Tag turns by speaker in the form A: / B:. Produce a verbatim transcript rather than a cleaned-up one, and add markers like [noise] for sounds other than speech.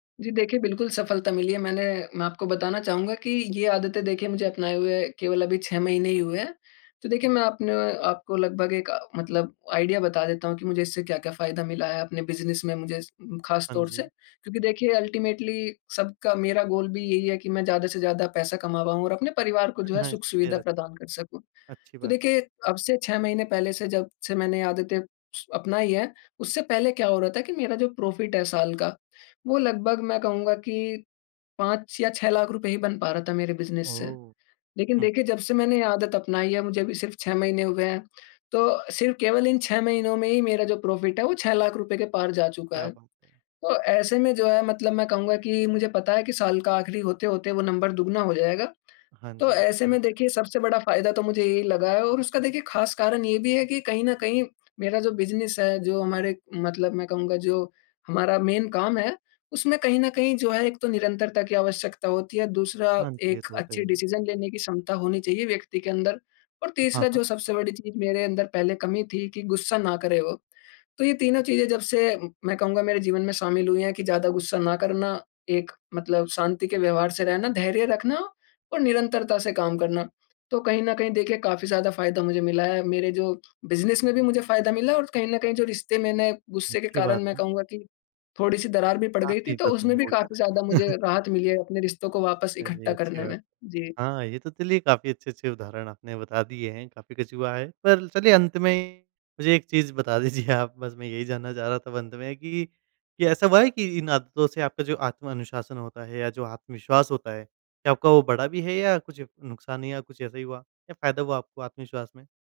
A: जी, देखिए बिल्कुल सफलता मिली है, मैंने मैं आपको बताना चाहूँगा कि ये आदतें देखिए मुझे अपनाए हुए केवल अभी छह महीने ही हुए हैं। तो देखिए मैं आपने आपको लगभग एक मतलब आइडिया बता देता हूँ कि मुझे इससे क्या-क्या फायदा मिला है अपने बिज़नेस में मुझे इस खास
B: हाँ
A: तौर से।
B: जी।
A: क्योंकि देखिए अल्टीमेटली सबका मेरा गोल भी यही है कि मैं ज़्यादा से ज़्यादा पैसा कमा पाऊँ और अपने परिवार को जो है
B: हाँ,
A: सुख
B: सही
A: सुविधा
B: रहता है।
A: प्रदान कर सकूँ।
B: अच्छी
A: तो
B: बात है।
A: देखिए अब से छह महीने पहले से जब से मैंने ये आदतें स अपनाई है, उससे पहले क्या हो रहा था कि मेरा जो प्रॉफिट है साल का वो लगभग मैं कहूँगा कि पाँच या छह लाख़ रुपये ही बन पा रहा था मेरे बिज़नेस से।
B: ओह,
A: लेकिन
B: हुँ।
A: देखिए जब से मैंने ये आदत अपनाई है मुझे अभी सिर्फ छह महीने हुए हैं तो सिर्फ केवल इन छह महीनों में ही मेरा जो प्रॉफिट है वो छह लाख़ रुपये के पार जा चुका
B: क्या
A: है,
B: बा
A: तो ऐसे में जो है मतलब मैं कहूँगा कि मुझे पता है कि साल का आखिरी होते-होते वो नंबर दुगुना हो जाएगा।
B: हाँ
A: तो
B: जी,
A: ऐसे
B: अच्छी बात
A: में
B: है।
A: देखिए, सबसे बड़ा फायदा तो मुझे यही लगा है और उसका देखिए खास कारण ये भी है कि कहीं न कहीं मेरा जो बिज़नेस है, जो हमारे मतलब मैं कहूँगा जो हमारा मेन काम है, उसमें कहीं न कहीं जो है एक तो निरंतरता की आवश्यकता होती है, दूसरा
B: हाँ जी, ये
A: एक
B: तो होता ही
A: अच्छी
B: है।
A: डिसीजन लेने की क्षमता होनी चाहिए व्यक्ति के अंदर और
B: हाँ,
A: तीसरा
B: हाँ।
A: जो सबसे बड़ी चीज़ मेरे अंदर पहले कमी थी कि गुस्सा ना करे वो। तो ये तीनों चीज़ें जब से मैं कहूँगा मेरे जीवन में शामिल हुई है कि ज़्यादा गुस्सा ना करना, एक मतलब शांति के व्यवहार से रहना, धैर्य रखना और निरंतरता से काम करना। तो कहीं न कहीं देखिए काफ़ी ज़्यादा फायदा मुझे मिला है, मेरे जो बिज़नेस में भी मुझे फायदा मिला है और कहीं न कहीं जो रिश्ते मैंने गुस्से के
B: अच्छी
A: कारण
B: बात
A: मैं
B: है।
A: कहूँगा कि थोड़ी-सी दरार भी पड़ गई थी
B: काफ़ी
A: तो उसमें
B: [unintelligible]
A: भी
B: हो
A: काफ़ी ज़्यादा
B: गया।
A: मुझे
B: [chuckles]
A: राहत मिली है अपने रिश्तों को वापस इकट्ठा
B: चलिए, अच्छी
A: करने
B: बात
A: में।
B: है।
A: जी।
B: हाँ, ये तो चलिए काफ़ी अच्छे-अच्छे उदाहरण आपने बता दिए हैं, काफ़ी कुछ हुआ है। पर चलिए अंत में मुझे एक चीज़ बता दीजिए आप बस मैं यही जानना चाह रहा था अब अंत में कि, कि ऐसा हुआ है कि इन आदतों से आपका जो आत्म अनुशासन होता है या जो आत्मविश्वास होता है क्या आपका वो बढ़ा भी है या कुछ नुकसान या कुछ ऐसा ही हुआ या फायदा हुआ आपको आत्मविश्वास में?